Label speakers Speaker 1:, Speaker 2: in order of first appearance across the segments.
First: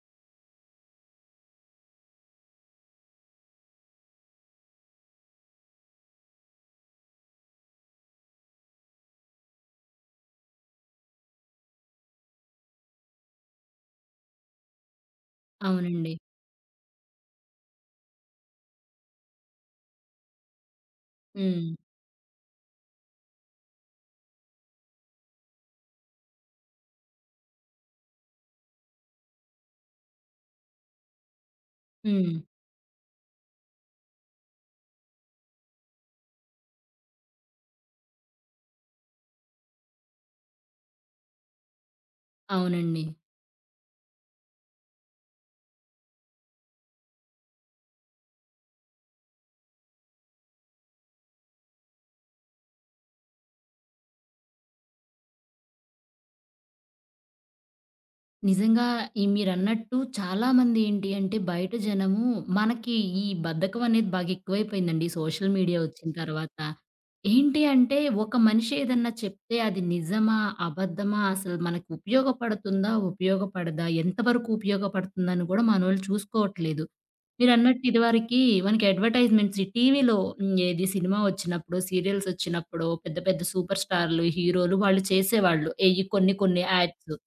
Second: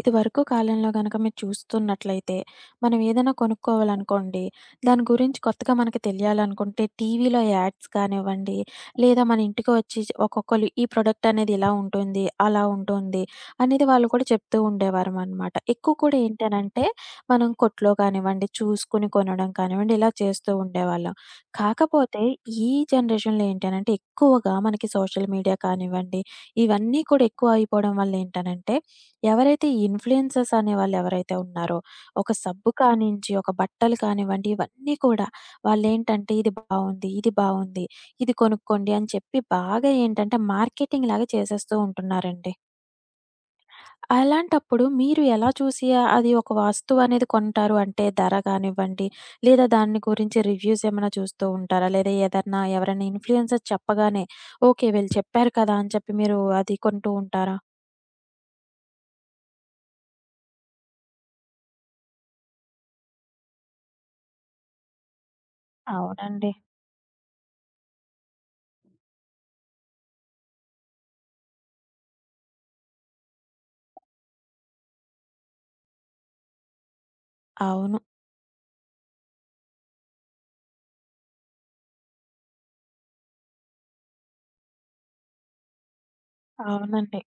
Speaker 1: ఇదివరకు కాలంలో గనక మీరు చూస్తున్నట్లయితే, మనం ఏదైనా కొనుక్కోవాలనుకోండి, దాని గురించి కొత్తగా మనకి తెలియాలనుకుంటే టీవీలో యాడ్స్ కానివ్వండి, లేదా మన ఇంటికి వచ్చి ఒక్కొక్కళ్ళు ఈ ప్రొడక్ట్ అనేది ఇలా ఉంటుంది, అలా ఉంటుంది అనేది వాళ్ళు కూడా చెప్తూ ఉండేవారమనమాట. ఎక్కువ
Speaker 2: అవునండి.
Speaker 1: కూడా ఏంటనంటే, మనం కొట్లో కానివ్వండి, చూసుకొని కొనడం కానివ్వండి, ఇలా చేస్తూ ఉండేవాళ్ళం.
Speaker 2: హ్మ్.
Speaker 1: కాకపోతే ఈ జనరేషన్‌లో ఏంటనంటే, ఎక్కువగా మనకి సోషల్ మీడియా కానివ్వండి, ఇవన్నీ కూడా ఎక్కువ అయిపోవడం వల్ల ఏంటనంటే ఎవరైతే ఈ ఇన్‌ఫ్లుయెన్సర్స్ అనేవాళ్ళు ఎవరైతే ఉన్నారో, ఒక
Speaker 2: హ్మ్.
Speaker 1: సబ్బు కానించి, ఒక బట్టలు కానివ్వండి, ఇవన్నీ కూడా వాళ్ళేంటంటే ఇది బావుంది, ఇది కొనుక్కోండి అని చెప్పి బాగా ఏంటంటే మార్కెటింగ్ లాగా చేసేస్తూ ఉంటున్నారండి.
Speaker 2: అవునండి.
Speaker 1: అలాంటప్పుడు మీరు ఎలా చూసి అది ఒక వస్తువు అనేది కొంటారు? అంటే ధర కానివ్వండి, లేదా దాన్ని గురించి రివ్యూస్ ఏమైనా చూస్తూ ఉంటారా? లేదా ఏదన్నా ఎవరైనా ఇన్‌ఫ్లుయెన్సర్ చెప్పగానే ఓకే. వీళ్ళు చెప్పారు కదా! అని చెప్పి మీరు అది కొంటూ ఉంటారా?
Speaker 2: నిజంగా ఈ మీరన్నట్టు చాలామంది ఏంటి అంటే, బయట జనము మనకి ఈ బద్ధకం అనేది బాగా ఎక్కువైపోయిందండి. ఈ సోషల్ మీడియా వచ్చిన
Speaker 1: అవునండి.
Speaker 2: తర్వాత. ఏంటి అంటే, ఒక మనిషి ఏదన్నా చెప్తే అది నిజమా? అబద్ధమా? అసలు మనకు ఉపయోగపడుతుందా? ఉపయోగపడదా? ఎంతవరకు ఉపయోగపడుతుందని గూడా మనోళ్ళు చూసుకోవట్లేదు. మీరన్నట్టు
Speaker 1: అవును.
Speaker 2: ఇదివరకి మనకి అడ్వర్టైజ్‌మెంట్స్ ఈ టీవీలో ఏది సినిమా వచ్చినప్పుడు, సీరియల్స్ వచ్చినప్పుడు పెద్ద పెద్ద సూపర్ స్టార్‌లు, హీరోలు వాళ్ళు చేసేవాళ్ళు. ఎయ్యి కొన్ని కొన్ని యాడ్స్.
Speaker 1: అవునండి.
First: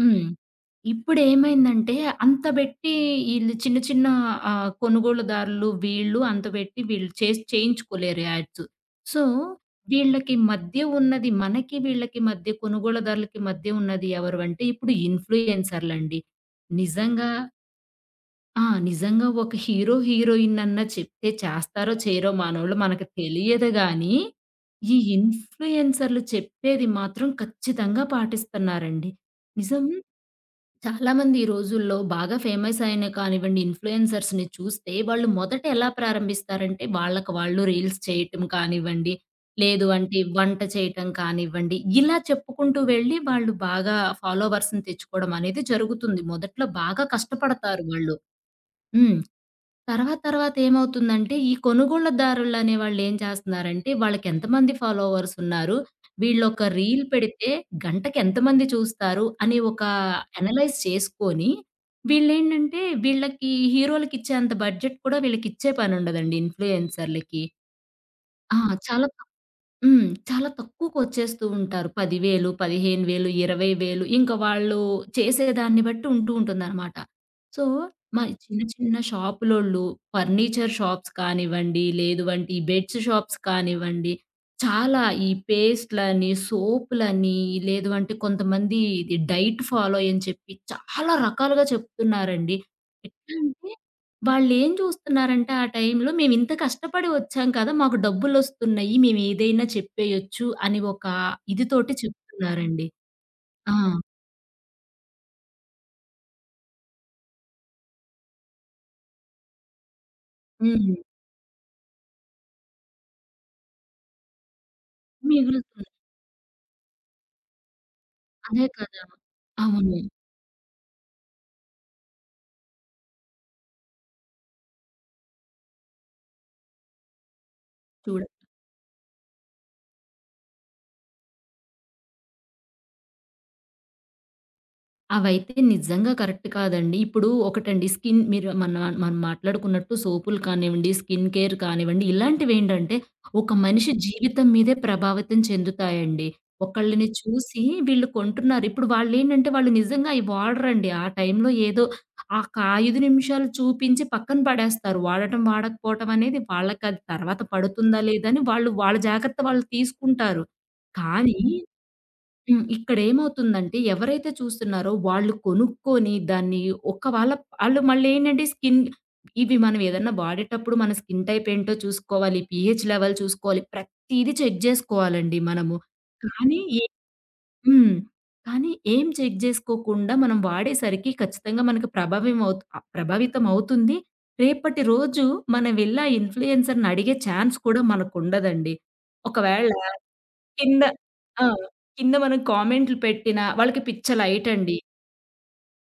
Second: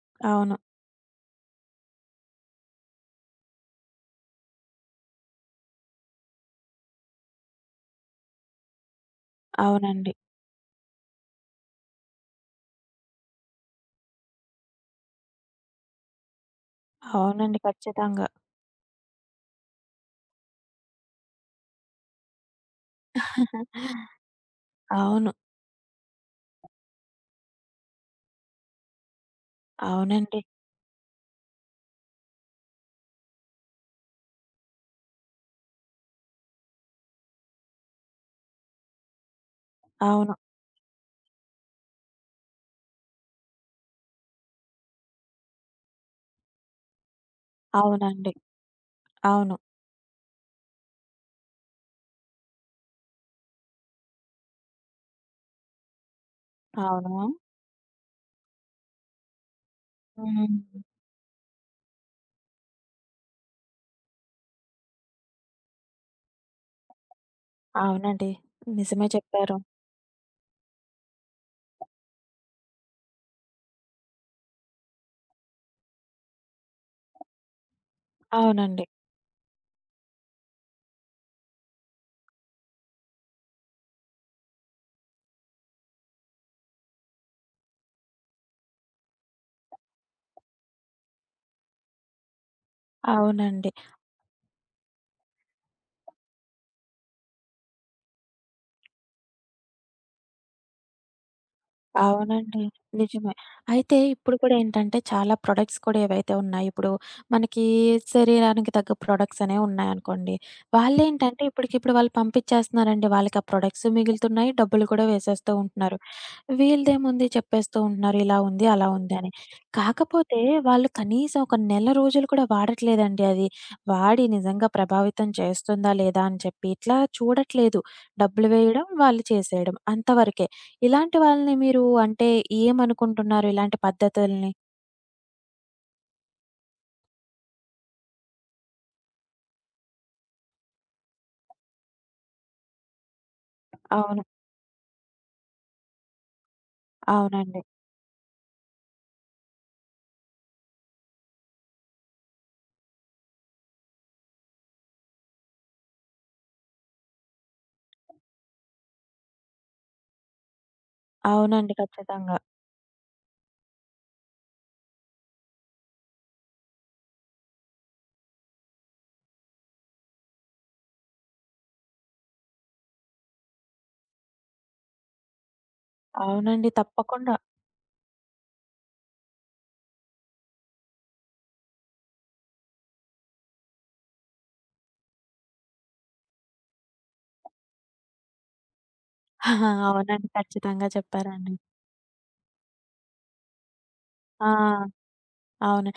Speaker 2: హ్మ్.
Speaker 1: అవును.
Speaker 2: ఇప్పుడేమైందంటే అంత బెట్టి ఈళ్ళు చిన్న చిన్న కొనుగోలుదారులు వీళ్ళు అంత బెట్టి వీళ్ళు చేసి చేయించుకోలేరు యాడ్స్. సో,
Speaker 1: అవునండి.
Speaker 2: వీళ్ళకి మధ్య ఉన్నది మనకి వీళ్ళకి మధ్య కొనుగోలుదారులకి మధ్య ఉన్నది ఎవరు అంటే ఇప్పుడు ఇన్‌ఫ్లుయెన్సర్‌లండి. నిజంగా
Speaker 1: అవునండి. ఖచ్చితంగా.
Speaker 2: నిజంగా ఒక హీరో, హీరోయిన్ అన్నా చెప్తే చేస్తారో చేయరో మనోళ్ళు మనకు తెలియదు గానీ, ఈ
Speaker 1: అవును.
Speaker 2: ఇన్‌ఫ్లుయెన్సర్‌లు చెప్పేది మాత్రం ఖచ్చితంగా పాటిస్తున్నారండి. నిజం.
Speaker 1: అవునండి.
Speaker 2: చాలామంది ఈ రోజుల్లో బాగా ఫేమస్ అయిన కానివ్వండి ఇన్‌ఫ్లుయెన్సర్స్‌ని చూస్తే వాళ్ళు మొదట ఎలా ప్రారంభిస్తారంటే వాళ్ళకి వాళ్ళు రీల్స్ చేయటం కానివ్వండి, లేదు అంటే
Speaker 1: అవును.
Speaker 2: వంట చేయటం కానివ్వండి, ఇలా చెప్పుకుంటూ వెళ్ళి వాళ్ళు బాగా ఫాలోవర్స్‌ని తెచ్చుకోవడం అనేది జరుగుతుంది. మొదట్లో బాగా కష్టపడతారు వాళ్ళు.
Speaker 1: అవునండి.
Speaker 2: హ్మ్.
Speaker 1: అవును.
Speaker 2: తర్వాత తర్వాత ఏమవుతుందంటే, ఈ కొనుగోళ్ళదారులనే వాళ్ళేం చేస్తన్నారంటే, వాళ్ళకెంతమంది ఫాలోవర్స్ ఉన్నారు, వీళ్ళొక రీల్
Speaker 1: అవును.
Speaker 2: పెడితే గంటకెంతమంది చూస్తారు అని ఒక
Speaker 1: హ్మ్.
Speaker 2: అనలైజ్ చేసుకొని, వీళ్ళేంటంటే వీళ్ళకి హీరోలకిచ్చేంత బడ్జెట్ కూడా వీళ్ళకిచ్చే పనుండదండి ఇన్‌ఫ్లుయెన్సర్‌లకి.
Speaker 1: అవునండి.
Speaker 2: ఆ! చాలా
Speaker 1: నిజమే చెప్పారు.
Speaker 2: హ్మ్. చాలా తక్కువకొచ్చేస్తూ ఉంటారు. 10,000, 15,000, 20,000 ఇంక వాళ్ళు చేసేదాన్ని బట్టి ఉంటూ ఉంటుందనమాట. సో, మా చిన్న
Speaker 1: అవునండి.
Speaker 2: చిన్న షాపులోళ్ళు ఫర్నిచర్ షాప్స్ కానివ్వండి, లేదు అంటే ఈ బెడ్స్ షాప్స్ కానివ్వండి, చాలా ఈ పేస్ట్‌లని, సోపులని, లేదు అంటే కొంతమంది ఇది డైట్ ఫాలో అయ్యని చెప్పి చాలా రకాలుగా చెప్తున్నారండి. ఎట్లా
Speaker 1: అవునండి.
Speaker 2: అంటే వాళ్ళేం జూస్తున్నారంటే ఆ టైంలో మేమింత కష్టపడి వచ్చాం కదా! మాకు డబ్బులొస్తున్నాయి. మేమేదైనా చెప్పేయొచ్చు అని ఒక ఇది తోటి
Speaker 1: అవునండి.
Speaker 2: చెప్తున్నారండి.
Speaker 1: నిజమే.
Speaker 2: ఆ!
Speaker 1: అయితే ఇప్పుడు కూడా ఏంటంటే చాలా ప్రొడక్ట్స్ కూడా ఏవైతే ఉన్నాయో, ఇప్పుడు మనకి శరీరానికి తగ్గ ప్రొడక్ట్స్ అనేవి ఉన్నాయనుకోండి.
Speaker 2: హ్మ్.
Speaker 1: వాళ్ళేంటంటే ఇప్పటికిప్పుడు వాళ్ళు పంపించేస్తున్నారండి. వాళ్ళకి ఆ ప్రొడక్ట్స్ మిగులుతున్నాయి. డబ్బులు కూడా వేసేస్తూ
Speaker 2: మిగులుతుంది.
Speaker 1: ఉంటున్నారు. వీళ్ళదేముంది చెప్పేస్తూ ఉంటున్నారు. ఇలా
Speaker 2: అదే
Speaker 1: ఉంది, అలా
Speaker 2: కదా!
Speaker 1: ఉంది అని.
Speaker 2: అవును.
Speaker 1: కాకపోతే వాళ్ళు కనీసం ఒక నెల రోజులు కూడా వాడట్లేదండి అది. వాడి నిజంగా ప్రభావితం చేస్తుందా లేదా అని చెప్పి ఇట్లా చూడట్లేదు.
Speaker 2: చూడ
Speaker 1: డబ్బులు వేయడం, వాళ్ళు చేసేయడం అంతవరకే. ఇలాంటి వాళ్ళని మీరు అంటే ఏమనుకుంటున్నారు ఇలాంటి పద్ధతుల్ని?
Speaker 2: అవైతే నిజంగా కరెక్ట్ కాదండి. ఇప్పుడు ఒకటండి స్కిన్ మీరు మనం మాట్లాడుకున్నట్టు సోపులు కానివ్వండి, స్కిన్ కేర్ కానివ్వండి, ఇలాంటివేంటంటే ఒక మనిషి
Speaker 1: అవును.
Speaker 2: జీవితం మీదే ప్రభావితం చెందుతాయండి. ఒకళ్ళని చూసి
Speaker 1: అవునండి.
Speaker 2: వీళ్ళు కొంటున్నారు. ఇప్పుడు వాళ్ళేంటంటే వాళ్ళు నిజంగా అయి వాడరండి. ఆ టైంలో ఏదో ఒక 5 నిమిషాలు చూపించి పక్కన పడేస్తారు. వాడటం, వాడకపోవటం అనేది వాళ్ళకది తర్వాత పడుతుందా లేదా అని వాళ్ళు వాళ్ళ జాగ్రత్త వాళ్ళు తీసుకుంటారు. కానీ
Speaker 1: అవునండి. ఖచ్చితంగా.
Speaker 2: హ్మ్. ఇక్కడేమవుతుందంటే ఎవరైతే చూస్తున్నారో వాళ్ళు కొనుక్కొని దాన్ని ఒక వాళ్ళ ఆళ్ళు మళ్ళేంటంటే స్కిన్ ఇవి మనం ఏదన్నా వాడేటప్పుడు మన స్కిన్ టైప్ ఏంటో చూసుకోవాలి. పీహెచ్ లెవెల్ చూసుకోవాలి. ప్రతీది చెక్ జేసుకోవాలండి మనము. కానీ
Speaker 1: అవునండి.
Speaker 2: ఏ
Speaker 1: తప్పకుండా.
Speaker 2: హ్మ్. కానీ ఏం చెక్ జేసుకోకుండా మనం వాడేసరికి ఖచ్చితంగా మనకు ప్రభావితం అవుతుంది. రేపటి రోజు మనం వెళ్లి ఆ ఇన్‌ఫ్లుయెన్సర్‌ని అడిగే ఛాన్స్ కూడా మనకుండదండి. ఒకవేళ
Speaker 1: అవునండి.
Speaker 2: కింద
Speaker 1: ఖచ్చితంగా
Speaker 2: ఆ!
Speaker 1: చెప్పారండి.
Speaker 2: కింద మనం కామెంట్లు పెట్టినా వాళ్ళకి పిచ్చ
Speaker 1: ఆ!
Speaker 2: లైటండి.
Speaker 1: అవును.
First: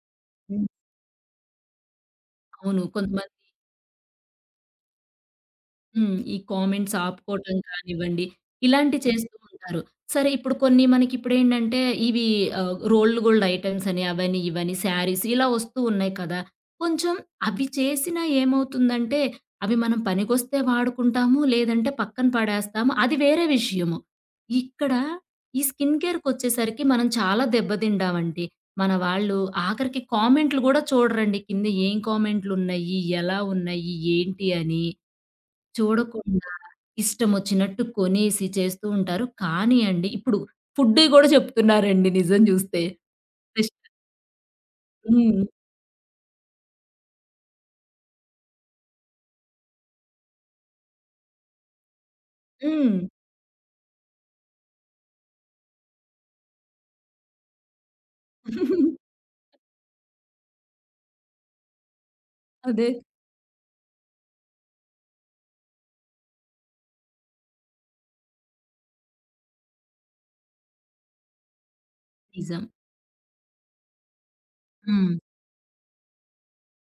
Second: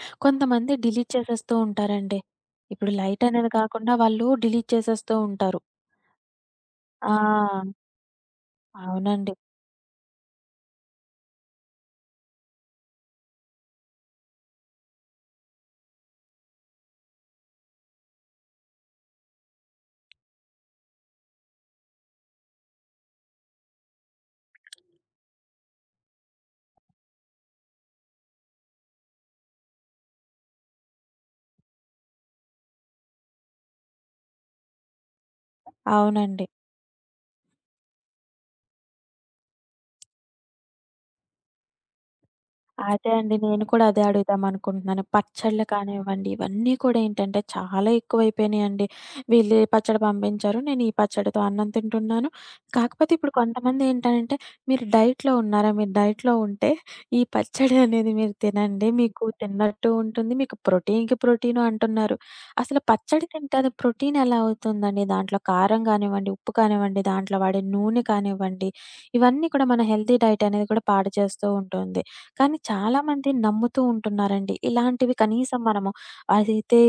Speaker 2: హ్మ్.
Speaker 1: కొంతమంది డిలీట్ చేసేస్తూ ఉంటారండి.
Speaker 2: అవును.
Speaker 1: ఇప్పుడు లైట్
Speaker 2: కొంతమంది
Speaker 1: అనేది కాకుండా వాళ్ళు డిలీట్ చేసేస్తూ ఉంటారు.
Speaker 2: హ్మ్. ఈ కామెంట్స్ ఆపుకోవటం
Speaker 1: ఆ!
Speaker 2: కానివ్వండి, ఇలాంటి
Speaker 1: అవునండి.
Speaker 2: చేస్తూ ఉంటారు. సరే ఇప్పుడు కొన్ని మనకిప్పుడేంటంటే ఇవి రోల్డ్ గోల్డ్ ఐటెమ్స్ అని అవని, ఇవని శారీస్ ఇలా వస్తూ ఉన్నాయి కదా! కొంచెం అవి చేసినా ఏమవుతుందంటే అవి మనం పనికొస్తే వాడుకుంటాము. లేదంటే పక్కన పడేస్తాము. అది వేరే విషయము. ఇక్కడ ఈ స్కిన్ కేర్‌కొచ్చేసరికి మనం చాలా దెబ్బతింటామండి. మన వాళ్ళు ఆఖరికి కామెంట్లు గూడా చూడరండి. కింద ఏం కామెంట్లున్నయి? ఎలా ఉన్నాయి? ఏంటి అని?
Speaker 1: అవునండి.
Speaker 2: చూడకుండా ఇష్టమొచ్చినట్టు కొనేసి చేస్తూ ఉంటారు. కానీ అండి ఇప్పుడు ఫుడ్‌వి గూడా చెప్తున్నారండి నిజం జూస్తే.
Speaker 1: అదే అండి. నేను కూడా
Speaker 2: రెస్ట్
Speaker 1: అదే అడుగుదామనుకుంటున్నాను.
Speaker 2: హ్మ్.
Speaker 1: పచ్చళ్ళు కానివ్వండి, ఇవన్నీ కూడా ఏంటంటే చాలా ఎక్కువైపోయినాయండి. వీళ్ళు ఈ పచ్చడి పంపించారు. నేను ఈ పచ్చడితో అన్నం తింటున్నాను.
Speaker 2: హ్మ్.
Speaker 1: కాకపోతే ఇప్పుడు కొంతమంది ఏంటంటే, "మీరు డైట్‌లో ఉన్నారా? మీరు డైట్‌లో ఉంటే ఈ పచ్చడి అనేది మీరు తినండి. మీకు తిన్నట్టు ఉంటుంది. మీకు ప్రోటీన్‌కి ప్రోటీను" అంటున్నారు. అసలు
Speaker 2: అదే.
Speaker 1: పచ్చడి తింటే అది ప్రోటీన్ ఎలా అవుతుందండి? దాంట్లో కారం కానివ్వండి, ఉప్పు కానివ్వండి, దాంట్లో వాడే నూనె కానివ్వండి, ఇవన్నీ కూడా మన హెల్తీ డైట్ అనేది కూడా పాడు చేస్తూ ఉంటుంది. కానీ
Speaker 2: నిజం.
Speaker 1: చాలామంది నమ్ముతూ ఉంటున్నారండి.
Speaker 2: హ్మ్.
Speaker 1: ఇలాంటివి కనీసం మనము అదైతే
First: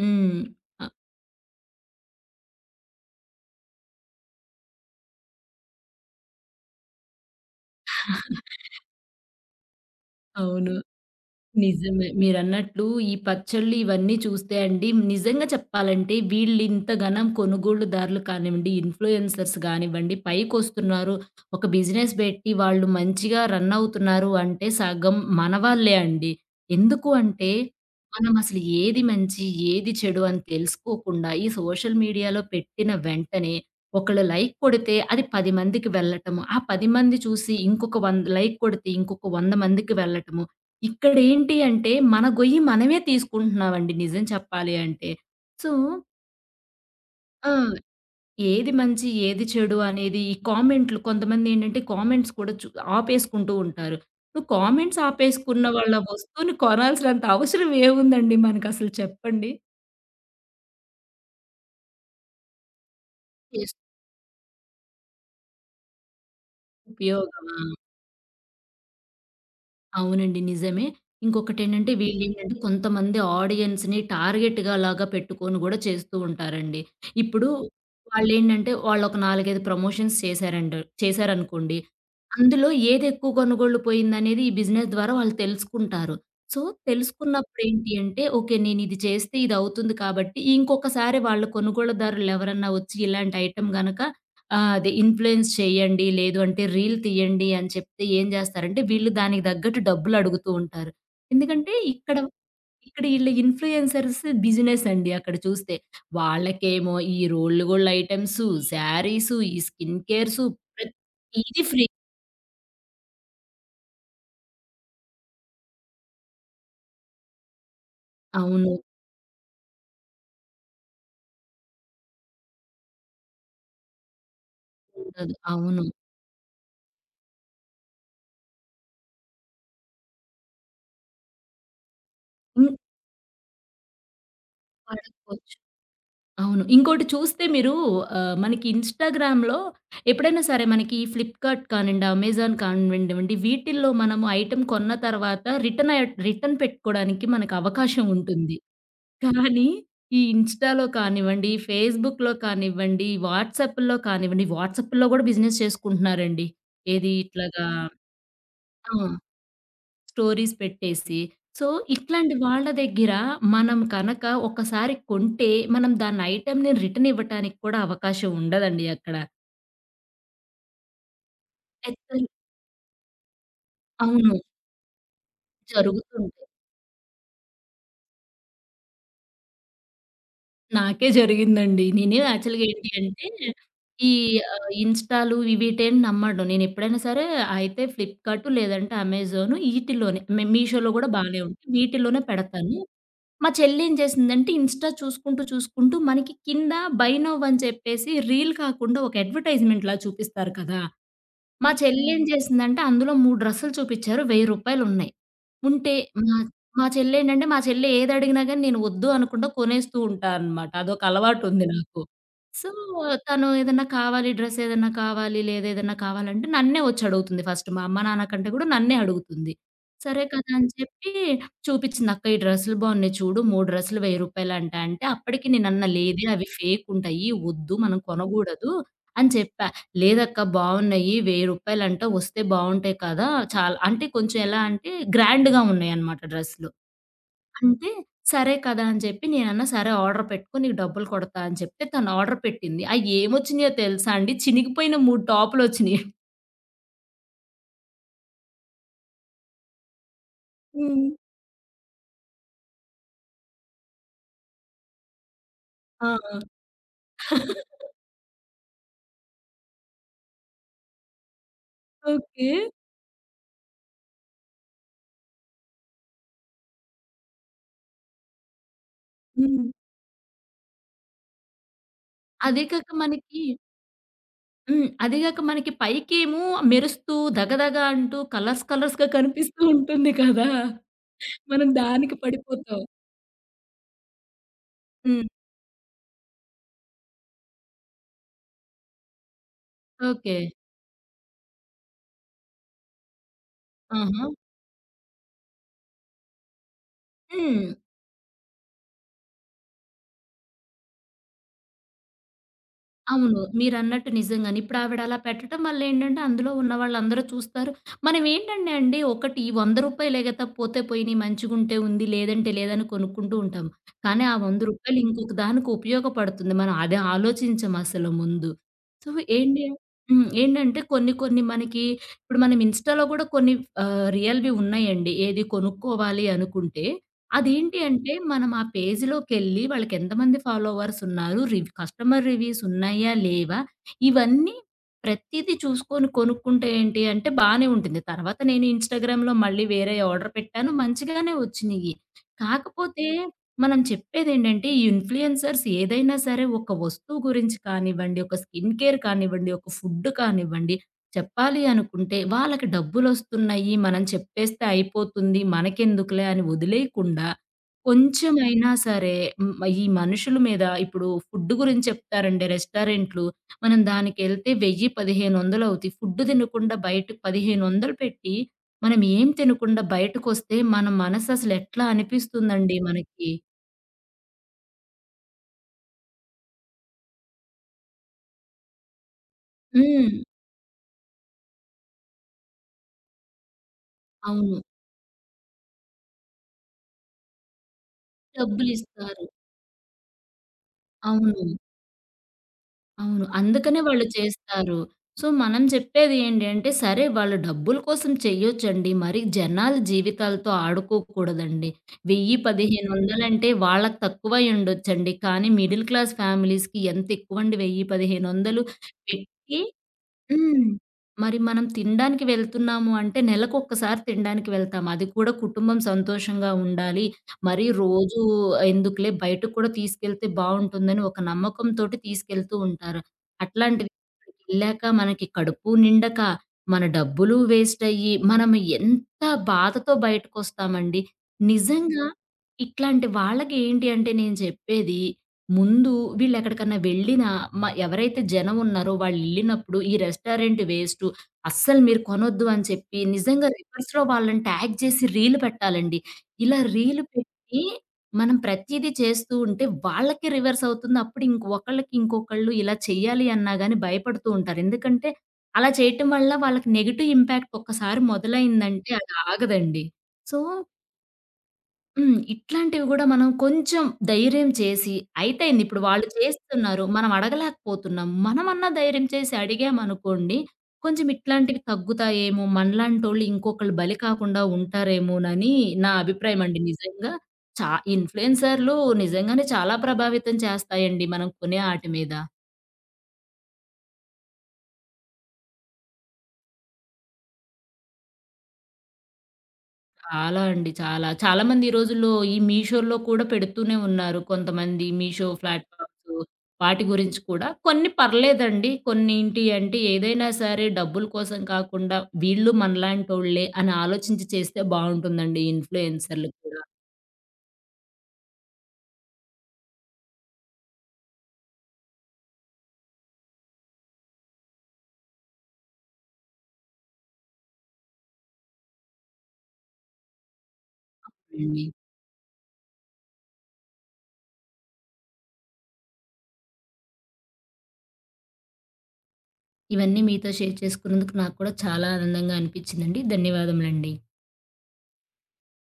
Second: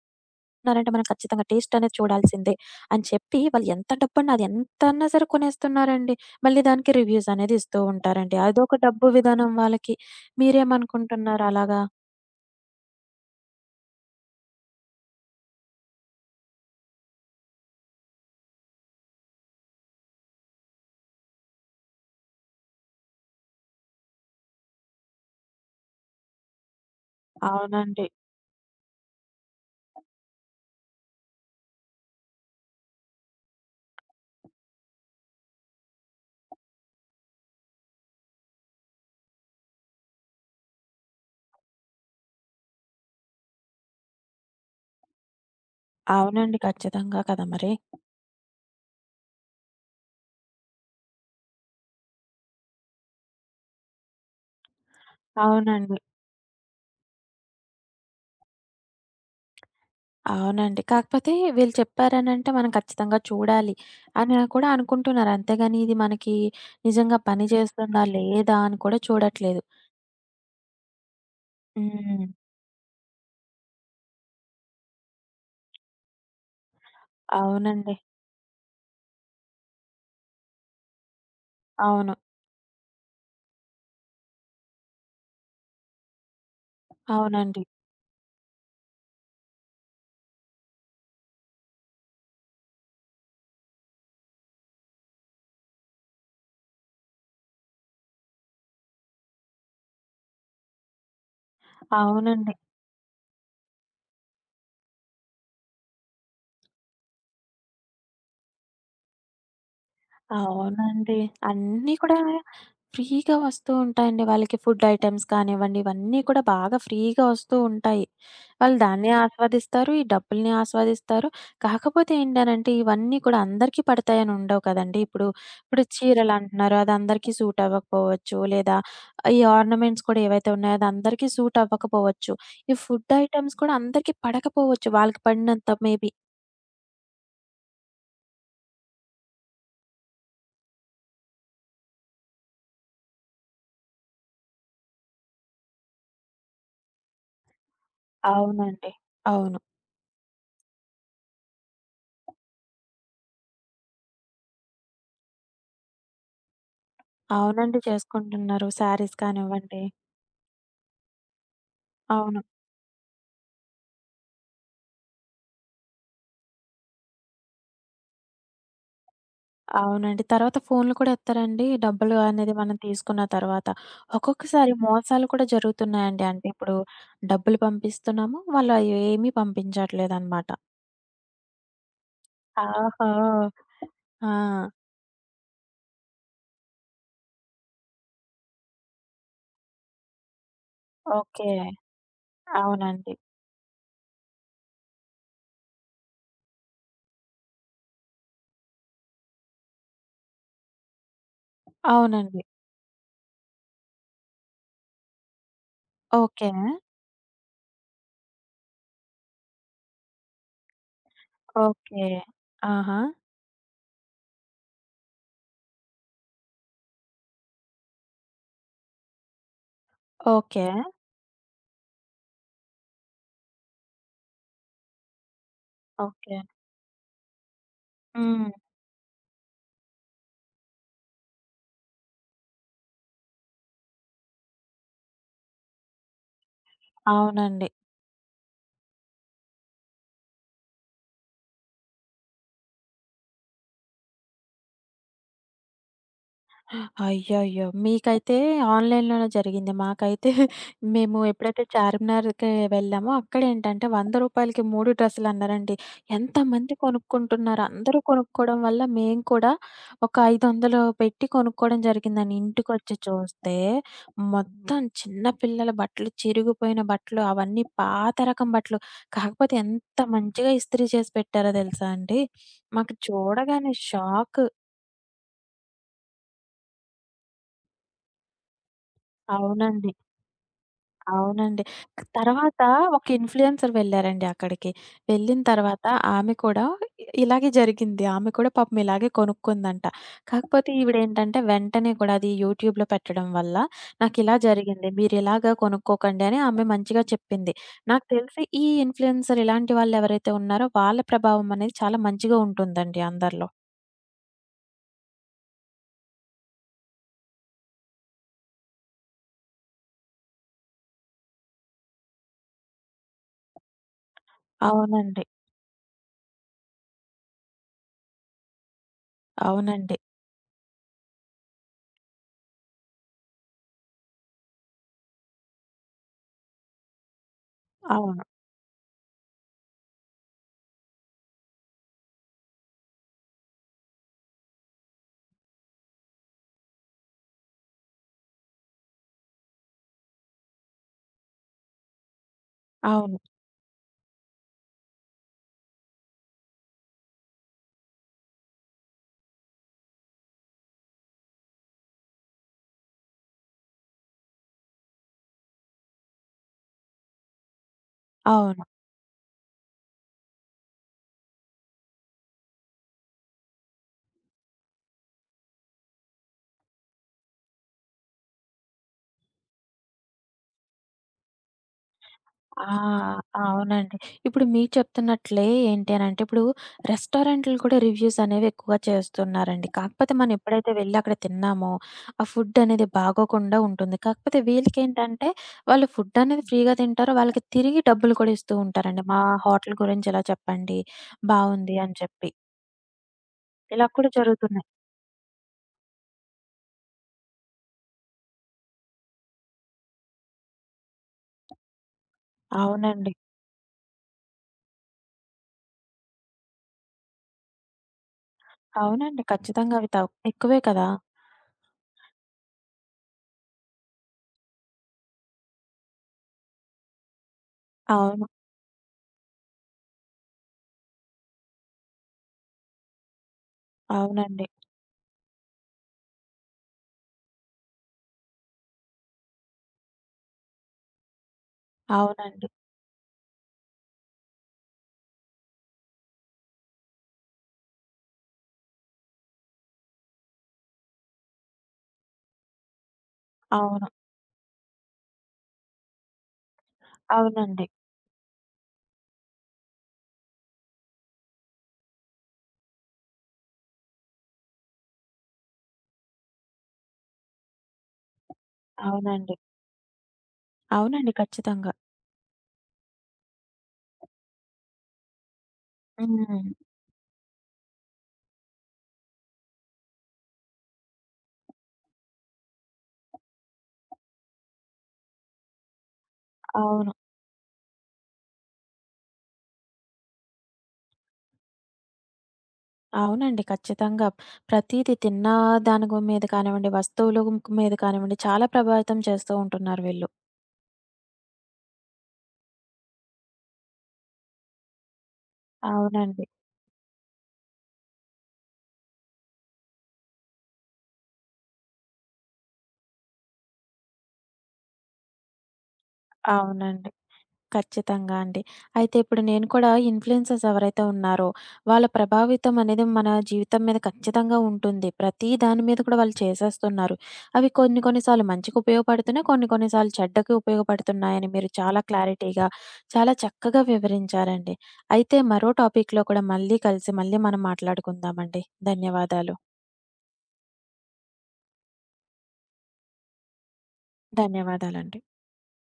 Speaker 2: హ్మ్. అ
Speaker 1: ఉన్నారంటే మనం ఖచ్చితంగా టేస్ట్ అనేది చూడాల్సిందే అని చెప్పి వాళ్ళు ఎంత డబ్బన్నా అది ఎంతన్నా సరే కొనేస్తున్నారండి. మళ్ళీ దానికి రివ్యూస్ అనేది ఇస్తూ ఉంటారండి. అదొక డబ్బు విధానం వాళ్ళకి.
Speaker 2: అవును.
Speaker 1: మీరేమనుకుంటున్నారు అలాగా?
Speaker 2: నిజమే. మీరన్నట్లు ఈ పచ్చళ్ళు ఇవన్నీ చూస్తే అండి, నిజంగా చెప్పాలంటే వీళ్ళింతగనం కొనుగోలుదారులు కానివ్వండి, ఇన్‌ఫ్లుయెన్సర్స్ గానివ్వండి, పైకొస్తున్నారు. ఒక బిజినెస్ పెట్టి వాళ్ళు మంచిగా రన్ అవుతున్నారు అంటే సగం మన వాళ్ళే అండి. ఎందుకు అంటే,
Speaker 1: అవునండి.
Speaker 2: మనం అసలు ఏది మంచి, ఏది చెడు అని తెలుసుకోకుండా ఈ సోషల్ మీడియాలో పెట్టిన వెంటనే ఒకళ్ళు లైక్ కొడితే అది 10 మందికి వెళ్ళటము. ఆ 10 మంది చూసి ఇంకొక 100 లైక్ కొడితే ఇంకొక 100 మందికి వెళ్ళటము. ఇక్కడేంటి అంటే, మన గొయ్యి మనమే తీసుకుంటున్నామండి నిజం చెప్పాలి అంటే. సో.
Speaker 1: అవునండి. ఖచ్చితంగా కదా
Speaker 2: ఆ!
Speaker 1: మరి!
Speaker 2: ఏది మంచి, ఏది చెడు అనేది ఈ కామెంట్‌లు కొంతమందేంటంటే, కామెంట్స్ కూడా చు ఆపేసుకుంటూ ఉంటారు. నువ్వు కామెంట్స్ ఆపేసుకున్న వాళ్ళ
Speaker 1: అవునండి.
Speaker 2: వస్తువుని కొనాల్సినంత అవసరం ఏముందండి మనకసలు చెప్పండి?
Speaker 1: అవునండి. కాకపోతే వీళ్ళు చెప్పారనంటే మనం ఖచ్చితంగా చూడాలి
Speaker 2: జస్ట్
Speaker 1: అని కూడా అనుకుంటున్నారు. అంతేగాని ఇది మనకి నిజంగా పని
Speaker 2: ఉపయోగమా?
Speaker 1: చేస్తుందా? లేదా? అని కూడా చూడట్లేదు.
Speaker 2: అవునండి. నిజమే. ఇంకొకటేంటంటే
Speaker 1: హ్మ్.
Speaker 2: వీళ్ళేంటంటే కొంతమంది ఆడియన్స్‌ని టార్గెట్‌గా లాగా పెట్టుకొని గూడా చేస్తూ ఉంటారండి. ఇప్పుడు
Speaker 1: అవునండి.
Speaker 2: వాళ్ళేంటంటే వాళ్ళొక 4, 5 ప్రమోషన్స్ చేశారనుకోండి.
Speaker 1: అవును.
Speaker 2: అందులో ఏదెక్కువ కొనుగోళ్ళు పోయిందనేది ఈ బిజినెస్ ద్వారా వాళ్ళు తెలుసుకుంటారు. సో,
Speaker 1: అవునండి.
Speaker 2: తెలుసుకున్నప్పుడేంటి అంటే ఓకే. నేనిది చేస్తే ఇదవుతుంది కాబట్టి ఇంకొకసారి వాళ్ళ కొనుగోలుదారులెవరన్నా వచ్చి ఇలాంటి ఐటెమ్ గనక అదే ఇన్‌ఫ్లూయెన్స్ చేయండి, లేదు అంటే రీల్ తీయండి అని చెప్తే ఏం చేస్తారంటే వీళ్ళు దానికి తగ్గట్టు డబ్బులడుగుతూ ఉంటారు. ఎందుకంటే ఇక్కడ,
Speaker 1: అవునండి.
Speaker 2: ఇక్కడ ఈళ్ళ ఇన్‌ఫ్లూయెన్సర్స్ బిజినెస్ అండి అక్కడ చూస్తే. వాళ్ళకేమో ఈ రోళ్ళు గోల్డ్ ఐటెమ్సు, శారీసు, ఈ స్కిన్ కేర్సు
Speaker 1: అవునండి.
Speaker 2: ప్రతీది ఫ్రీ.
Speaker 1: అన్నీ కూడా ఫ్రీగా వస్తూ ఉంటాయండి. వాళ్ళకి ఫుడ్ ఐటెమ్స్ కానివ్వండి, ఇవన్నీ కూడా బాగా ఫ్రీగా వస్తూ ఉంటాయి.
Speaker 2: అవును.
Speaker 1: వాళ్ళు దాన్ని ఆస్వాదిస్తారు, ఈ డబ్బుల్ని ఆస్వాదిస్తారు. కాకపోతే ఏంటనంటే, ఇవన్నీ కూడా అందరికీ పడతాయని ఉండవు కదండీ! ఇప్పుడు,
Speaker 2: ఉండదు. అవును.
Speaker 1: ఇప్పుడు చీరలంటున్నారు, అది అందరికీ సూట్ అవ్వకపోవచ్చు. లేదా ఈ ఆర్నమెంట్స్ కూడా ఏవైతే ఉన్నాయో, అది అందరికీ సూట్ అవ్వకపోవచ్చు.
Speaker 2: హ్మ్.
Speaker 1: ఈ ఫుడ్ ఐటెమ్స్ కూడా అందరికీ పడకపోవచ్చు. వాళ్ళకి
Speaker 2: వాడకపోతే
Speaker 1: పడినంత మేబీ.
Speaker 2: అవును. ఇంకోటి చూస్తే మీరు మనకి ఇన్‌స్టాగ్రామ్‌లో ఎప్పుడైనా సరే మనకి ఫ్లిప్‌కార్ట్ కానివ్వండి, అమెజాన్ కానివ్వండివండి వీటిల్లో మనము ఐటెమ్ కొన్న తర్వాత రిటర్న్ పెట్టుకోవడానికి మనకు అవకాశం ఉంటుంది.
Speaker 1: అవునండి. అవును.
Speaker 2: కానీ ఈ ఇన్‌స్టాలో కానివ్వండి, ఫేస్‌బుక్‌లో కానివ్వండి, వాట్సాప్‌లో కూడా బిజినెస్ చేసుకుంటున్నారండి. ఏది ఇట్లాగా
Speaker 1: అవునండి చేసుకుంటున్నారు.
Speaker 2: ఆ!
Speaker 1: శారీస్ కానివ్వండి.
Speaker 2: స్టోరీస్ పెట్టేసి. సో, ఇట్లాంటి
Speaker 1: అవును.
Speaker 2: వాళ్ళ దగ్గర మనం కనక ఒకసారి కొంటే, మనం దాని ఐటెమ్‌ని రిటర్న్ ఇవ్వటానికి కూడా అవకాశం ఉండదండి అక్కడ.
Speaker 1: అవునండి. తర్వాత ఫోన్లు కూడా ఎత్తరండి. డబ్బులు
Speaker 2: పెద్దలు
Speaker 1: అనేది మనం తీసుకున్న తర్వాత.
Speaker 2: అవును.
Speaker 1: ఒక్కొక్కసారి మోసాలు కూడా జరుగుతున్నాయండి.
Speaker 2: జరుగుతుంటాయి.
Speaker 1: అంటే ఇప్పుడు డబ్బులు పంపిస్తున్నాము. వాళ్ళు అయి ఏమీ పంపించట్లేదనమాట.
Speaker 2: నాకే జరిగిందండి. నేను యాక్చువల్‌గా ఏంటి
Speaker 1: ఆహా!
Speaker 2: అంటే, ఈ
Speaker 1: ఆ!
Speaker 2: ఇన్‌స్టాలు వీటేం నమ్మను. నేనెప్పుడైనా సరే అయితే ఫ్లిప్‌కార్టు లేదంటే అమెజాను ఈటిల్లోనే మీషోలో గూడా బానే
Speaker 1: ఓకే.
Speaker 2: ఉంటాయి. వీటిల్లోనే పెడతాను.
Speaker 1: అవునండి.
Speaker 2: మా చెల్లేం చేసిందంటే ఇన్‌స్టా చూసుకుంటూ, చూసుకుంటూ మనకి కింద బై నౌ అని చెప్పేసి రీల్ కాకుండా ఒక అడ్వర్‌టైజ్‌మెంట్‌లా చూపిస్తారు కదా! మా చెల్లేం
Speaker 1: అవునండి.
Speaker 2: చేసిందంటే అందులో 3 డ్రెస్సులు చూపిచ్చారు. రూ. 1000 ఉంటే మా
Speaker 1: ఓకే.
Speaker 2: మా చెల్లేంటంటే మా చెల్లి ఏదడిగినా గాని నేను వద్దు అనకుండా కొనేస్తూ ఉంటా అనమాట. అదొక అలవాటుంది నాకు.
Speaker 1: ఓకే.
Speaker 2: సో,
Speaker 1: ఆహా!
Speaker 2: తను ఏదన్నా కావాలి డ్రెస్ ఏదన్నా కావాలి లేదా ఏదన్నా కావాలంటే నన్నే వచ్చడుగుతుంది ఫస్ట్. మా అమ్మ, నాన్న కంటే గూడా నన్నే అడుగుతుంది. సరే కదా!
Speaker 1: ఓకే.
Speaker 2: అని చెప్పి చూపిచ్చింది. "అక్క ఈ డ్రెస్సులు బావున్నాయి చూడు. 3 డ్రెస్సులు రూ. 1000 అంట" అంటే అప్పటికి నేనన్నా, "లేదే
Speaker 1: ఓకే.
Speaker 2: అవి ఫేకుంటాయి. వద్దు మనం
Speaker 1: హ్మ్.
Speaker 2: కొనగూడదు" అని చెప్పా. లేదక్కా బావున్నయి. రూ. 1000 వస్తే బావుంటాయి కదా! చాలా అంటే కొంచెం ఎలా అంటే గ్రాండ్‌గా ఉన్నాయన్నమాట డ్రెస్‌లు.
Speaker 1: అవునండి.
Speaker 2: అంటే సరే కదా! అని చెప్పి నేనన్నా సరే ఆర్డర్ పెట్టుకో నీకు డబ్బులు కొడతా అని చెప్తే తను ఆర్డర్ పెట్టింది. అయి ఏమొచ్చినాయో తెలుసా అండి? చినిగిపోయిన 3 టాపులొచ్చినియి.
Speaker 1: అయ్యయ్యో! మీకైతే ఆన్‌లైన్‌లోనే జరిగింది. మాకైతే
Speaker 2: హ్మ్.
Speaker 1: మేము ఎప్పుడైతే చార్మినార్‌కి వెళ్ళామో అక్కడేంటంటే రూ. 100కి 3 డ్రెస్సులన్నారండి.
Speaker 2: ఆ!
Speaker 1: ఎంతమంది కొనుక్కుంటున్నారు. అందరూ కొనుక్కోవడం వల్ల మేము కూడా ఒక 500 పెట్టి కొనుక్కోవడం జరిగిందండి.
Speaker 2: ఓకే.
Speaker 1: ఇంటికొచ్చి చూస్తే మొత్తం చిన్న పిల్లల బట్టలు, చిరిగిపోయిన బట్టలు అవన్నీ పాత రకం బట్టలు. కాకపోతే
Speaker 2: హ్మ్.
Speaker 1: ఎంత మంచిగా ఇస్త్రీ చేసి పెట్టారో తెలుసా అండి.
Speaker 2: అదే కాక
Speaker 1: మాకు
Speaker 2: మనకి
Speaker 1: చూడగానే షాక్.
Speaker 2: అదే కాక మనకి పైకేమో మెరుస్తూ దగదగ అంటూ కలర్స్ కలర్స్‌గా కనిపిస్తూ
Speaker 1: అవునండి.
Speaker 2: ఉంటుంది కదా!
Speaker 1: అవునండి.
Speaker 2: మనం దానికి
Speaker 1: తర్వాత
Speaker 2: పడిపోతాం.
Speaker 1: ఒక ఇన్‌ఫ్లుయెన్సర్ వెళ్ళారండి అక్కడికి.
Speaker 2: హ్మ్.
Speaker 1: వెళ్ళిన తర్వాత ఆమె కూడా ఇలాగే జరిగింది. ఆమె కూడా పాపం ఇలాగే కొనుక్కుందంట.
Speaker 2: ఓకే.
Speaker 1: కాకపోతే ఈవిడేంటంటే వెంటనే కూడా అది యూట్యూబ్‌లో పెట్టడం వల్ల
Speaker 2: ఆహా!
Speaker 1: నాకిలా జరిగింది. మీరిలాగా కొనుక్కోకండి అని ఆమె మంచిగా చెప్పింది.
Speaker 2: హ్మ్.
Speaker 1: నాకు తెలిసి ఈ ఇన్‌ఫ్లుయెన్సర్ ఇలాంటి వాళ్ళెవరైతే ఉన్నారో వాళ్ళ ప్రభావం అనేది చాలా మంచిగా ఉంటుందండి
Speaker 2: అవును.
Speaker 1: అందరిలో.
Speaker 2: మీరన్నట్టు నిజంగానే. ఇప్పుడు ఆవిడ అలా పెట్టటం వల్ల ఏంటంటే, అందులో ఉన్న వాళ్ళందరూ చూస్తారు. మనం ఏంటంటే అండి, ఒకటి ఈ రూ. 100 కదా! పోతే పోయినియి మంచిగుంటే ఉంది, లేదంటే లేదని కొనుక్కుంటూ ఉంటాం. కానీ ఆ రూ. 100
Speaker 1: అవునండి.
Speaker 2: ఇంకొక దానికి ఉపయోగపడుతుంది. మనం అది ఆలోచించం అసలు ముందు. సో, ఏంటి
Speaker 1: అవునండి.
Speaker 2: హ్మ్. ఏంటంటే కొన్ని కొన్ని మనకి ఇప్పుడు మనం ఇన్‌స్టా‌లో గూడా కొన్ని రియల్‌వి ఉన్నాయండి. ఏది కొనుక్కోవాలి అనుకుంటే అదేంటి అంటే
Speaker 1: అవును.
Speaker 2: మనం ఆ పేజ్‌లోకెళ్ళి వాళ్ళకెంతమంది ఫాలోవర్స్ ఉన్నారు, కస్టమర్ రివ్యూస్ ఉన్నాయా, లేవా ఇవన్నీ ప్రతీదీ చూసుకొని కొనుక్కుంటే ఏంటి అంటే బానే ఉంటుంది. తర్వాత నేను ఇన్‌స్టాగ్రామ్‌లో మళ్ళీ వేరే ఆర్డర్ పెట్టాను. మంచిగానే వచ్చినియి. కాకపోతే
Speaker 1: అవును.
Speaker 2: మనం చెప్పేదేంటంటే ఈ ఇన్‌ఫ్లుయెన్సర్స్ ఏదైనా సరే ఒక వస్తువు గురించి కానివ్వండి, ఒక స్కిన్ కేర్ కానివ్వండి, ఒక ఫుడ్ కానివ్వండి చెప్పాలి అనుకుంటే వాళ్ళకి డబ్బులొస్తున్నాయి. మనం చెప్పేస్తే అయిపోతుంది. మనకెందుకులే అని వదిలేయకుండా
Speaker 1: అవును.
Speaker 2: కొంచెమైనా సరే హ్మ్. ఈ మనుషుల మీద ఇప్పుడు ఫుడ్ గురించి చెప్తారండి రెస్టారెంట్‌లు. మనం దానికెళ్తే 1000, 1500 అవుతాయి. ఫుడ్ తినకుండా బయటకు 1500 పెట్టి, మనం ఏం తినకుండా బయటకొస్తే మన మనసు అసలు ఎట్లా
Speaker 1: ఆ!
Speaker 2: అనిపిస్తుందండి మనకి?
Speaker 1: అవునండి. ఇప్పుడు మీరు చెప్తున్నట్లే ఏంటి అనంటే, ఇప్పుడు రెస్టారెంట్‌లు కూడా రివ్యూస్ అనేవి ఎక్కువగా చేస్తున్నారండి. కాకపోతే
Speaker 2: హ్మ్.
Speaker 1: మనం ఎప్పుడైతే వెళ్లి అక్కడ తిన్నామో, ఆ ఫుడ్ అనేది బాగోకుండా ఉంటుంది. కాకపోతే
Speaker 2: అవును.
Speaker 1: వీళ్ళకేంటంటే, వాళ్ళు ఫుడ్ అనేది ఫ్రీగా తింటారు. వాళ్ళకి తిరిగి డబ్బులు కూడా ఇస్తూ ఉంటారండి. మా
Speaker 2: డబ్బులిస్తారు.
Speaker 1: హోటల్ గురించి ఇలా చెప్పండి,
Speaker 2: అవును.
Speaker 1: బావుంది అని చెప్పి.
Speaker 2: అవును. అందుకనే
Speaker 1: ఇలా
Speaker 2: వాళ్ళు
Speaker 1: కూడా జరుగుతున్నాయి.
Speaker 2: చేస్తారు. సో, మనం చెప్పేది ఏంటంటే, సరే వాళ్ళు డబ్బుల కోసం చెయ్యొచ్చండి. మరి జనాల జీవితాలతో ఆడుకోకూడదండి. 1000,
Speaker 1: అవునండి.
Speaker 2: 1500 అంటే వాళ్ళకి తక్కువై ఉండొచ్చండి. కానీ మిడిల్ క్లాస్ ఫ్యామిలీస్‌కి ఎంత ఎక్కువండి 1000, 1500
Speaker 1: అవునండి.
Speaker 2: పెట్టి
Speaker 1: ఖచ్చితంగా అవి ఎక్కువే
Speaker 2: హ్మ్.
Speaker 1: కదా!
Speaker 2: మరి మనం తినడానికి వెళ్తున్నాము అంటే నెలకొక్కసారి తినడానికి వెళ్తాము. అది కూడా కుటుంబం సంతోషంగా ఉండాలి. మరీ రోజూ
Speaker 1: అవును.
Speaker 2: ఎందుకులే బయటకు కూడా తీసుకెళ్తే బావుంటుందని ఒక నమ్మకంతోటి తీసుకెళ్తూ ఉంటారు. అట్లాంటిది
Speaker 1: అవునండి.
Speaker 2: ఎళ్ళాక మనకి కడుపు నిండక, మన డబ్బులు వేస్ట్ అయ్యి, మనం ఎంత బాధతో బయటకొస్తామండి. నిజంగా
Speaker 1: అవునండి.
Speaker 2: ఇట్లాంటి వాళ్ళకి ఏంటి అంటే నేను చెప్పేది ముందు వీళ్ళెక్కడికన్నా వెళ్ళినా ఎవరైతే జనం ఉన్నారో వాళ్ళెళ్ళినప్పుడు ఈ రెస్టారెంట్ వేస్టు, అస్సలు మీరు కొనొద్దు అని చెప్పి నిజంగా
Speaker 1: అవును.
Speaker 2: రివర్స్‌లో వాళ్ళని ట్యాగ్ చేసి రీల్ పెట్టాలండి. ఇలా రీల్ పెట్టి
Speaker 1: అవునండి.
Speaker 2: మనం ప్రతీదీ చేస్తూ ఉంటే వాళ్ళకి రివర్స్ అవుతుంది. అప్పుడు ఇంకొకళ్ళకి ఇంకొకళ్ళు ఇలా చెయ్యాలి అన్నా గాని భయపడుతూ ఉంటారు. ఎందుకంటే అలా చేయటం వల్ల వాళ్ళకి నెగెటివ్ ఇంపాక్ట్ ఒక్కసారి మొదలైందంటే అది
Speaker 1: అవునండి.
Speaker 2: ఆగదండి. సో
Speaker 1: అవునండి. ఖచ్చితంగా.
Speaker 2: హ్మ్. ఇట్లాంటివి గూడా మనం కొంచెం ధైర్యం చేసి అయితేంది ఇప్పుడు వాళ్ళు
Speaker 1: హ్మ్.
Speaker 2: చేస్తున్నారు. మనం అడగలేకపోతున్నాం. మనమన్నా ధైర్యం చేసి అడిగామనుకోండి, కొంచెం ఇట్లాంటివి తగ్గుతాయేమో! మనలాంటోళ్ళు ఇంకొకళ్ళు బలి కాకుండా ఉంటారేమోనని నా అభిప్రాయం అండి.
Speaker 1: అవును.
Speaker 2: నిజంగా ఇన్‌ఫ్లుయెన్సర్‌లు నిజంగానే చాలా ప్రభావితం చేస్తాయండి మనం కొనే ఆటి మీద.
Speaker 1: అవునండి. ఖచ్చితంగా. ప్రతీది తిన్న దాని గు మీద కానివ్వండి, వస్తువులు మీద కానివ్వండి చాలా ప్రభావితం చేస్తూ ఉంటున్నారు వీళ్ళు.
Speaker 2: చాలా అండి. చాలా. చాలామంది ఈ రోజుల్లో ఈ మీషోలో కూడా పెడుతూనే ఉన్నారు. కొంతమంది మీషో ప్లాట్‌ఫామ్స్
Speaker 1: అవునండి.
Speaker 2: వాటి గురించి కూడా. కొన్ని పర్లేదండి. కొన్నేంటి అంటే ఏదైనా సరే డబ్బుల కోసం కాకుండా వీళ్ళు మనలాంటోళ్ళే అని ఆలోచించి చేస్తే బావుంటుందండి ఇన్‌ఫ్లుయెన్సర్‌లు కూడా.
Speaker 1: అవునండి. ఖచ్చితంగా అండి. అయితే ఇప్పుడు నేను కూడా ఇన్‌ఫ్లుయెన్సర్స్ ఎవరైతే ఉన్నారో, వాళ్ళ ప్రభావితం అనేది మన జీవితం మీద ఖచ్చితంగా ఉంటుంది. ప్రతి దాని మీద కూడా వాళ్ళు చేసేస్తున్నారు. అవి కొన్ని కొన్ని సార్లు మంచికి ఉపయోగపడుతున్నాయి. కొన్ని కొన్ని సార్లు చెడ్డకి ఉపయోగపడుతున్నాయని మీరు
Speaker 2: హ్మ్.
Speaker 1: చాలా క్లారిటీగా, చాలా చక్కగా వివరించారండి. అయితే మరో టాపిక్‌లో కూడా మళ్ళీ కలిసి, మళ్ళీ మనం మాట్లాడుకుందామండి. ధన్యవాదాలు.
Speaker 2: ఇవన్నీ మీతో షేర్ చేసుకున్నందుకు నాకు కూడా చాలా ఆనందంగా అనిపించిందండి. ధన్యవాదములండి.
Speaker 1: ధన్యవాదాలండి.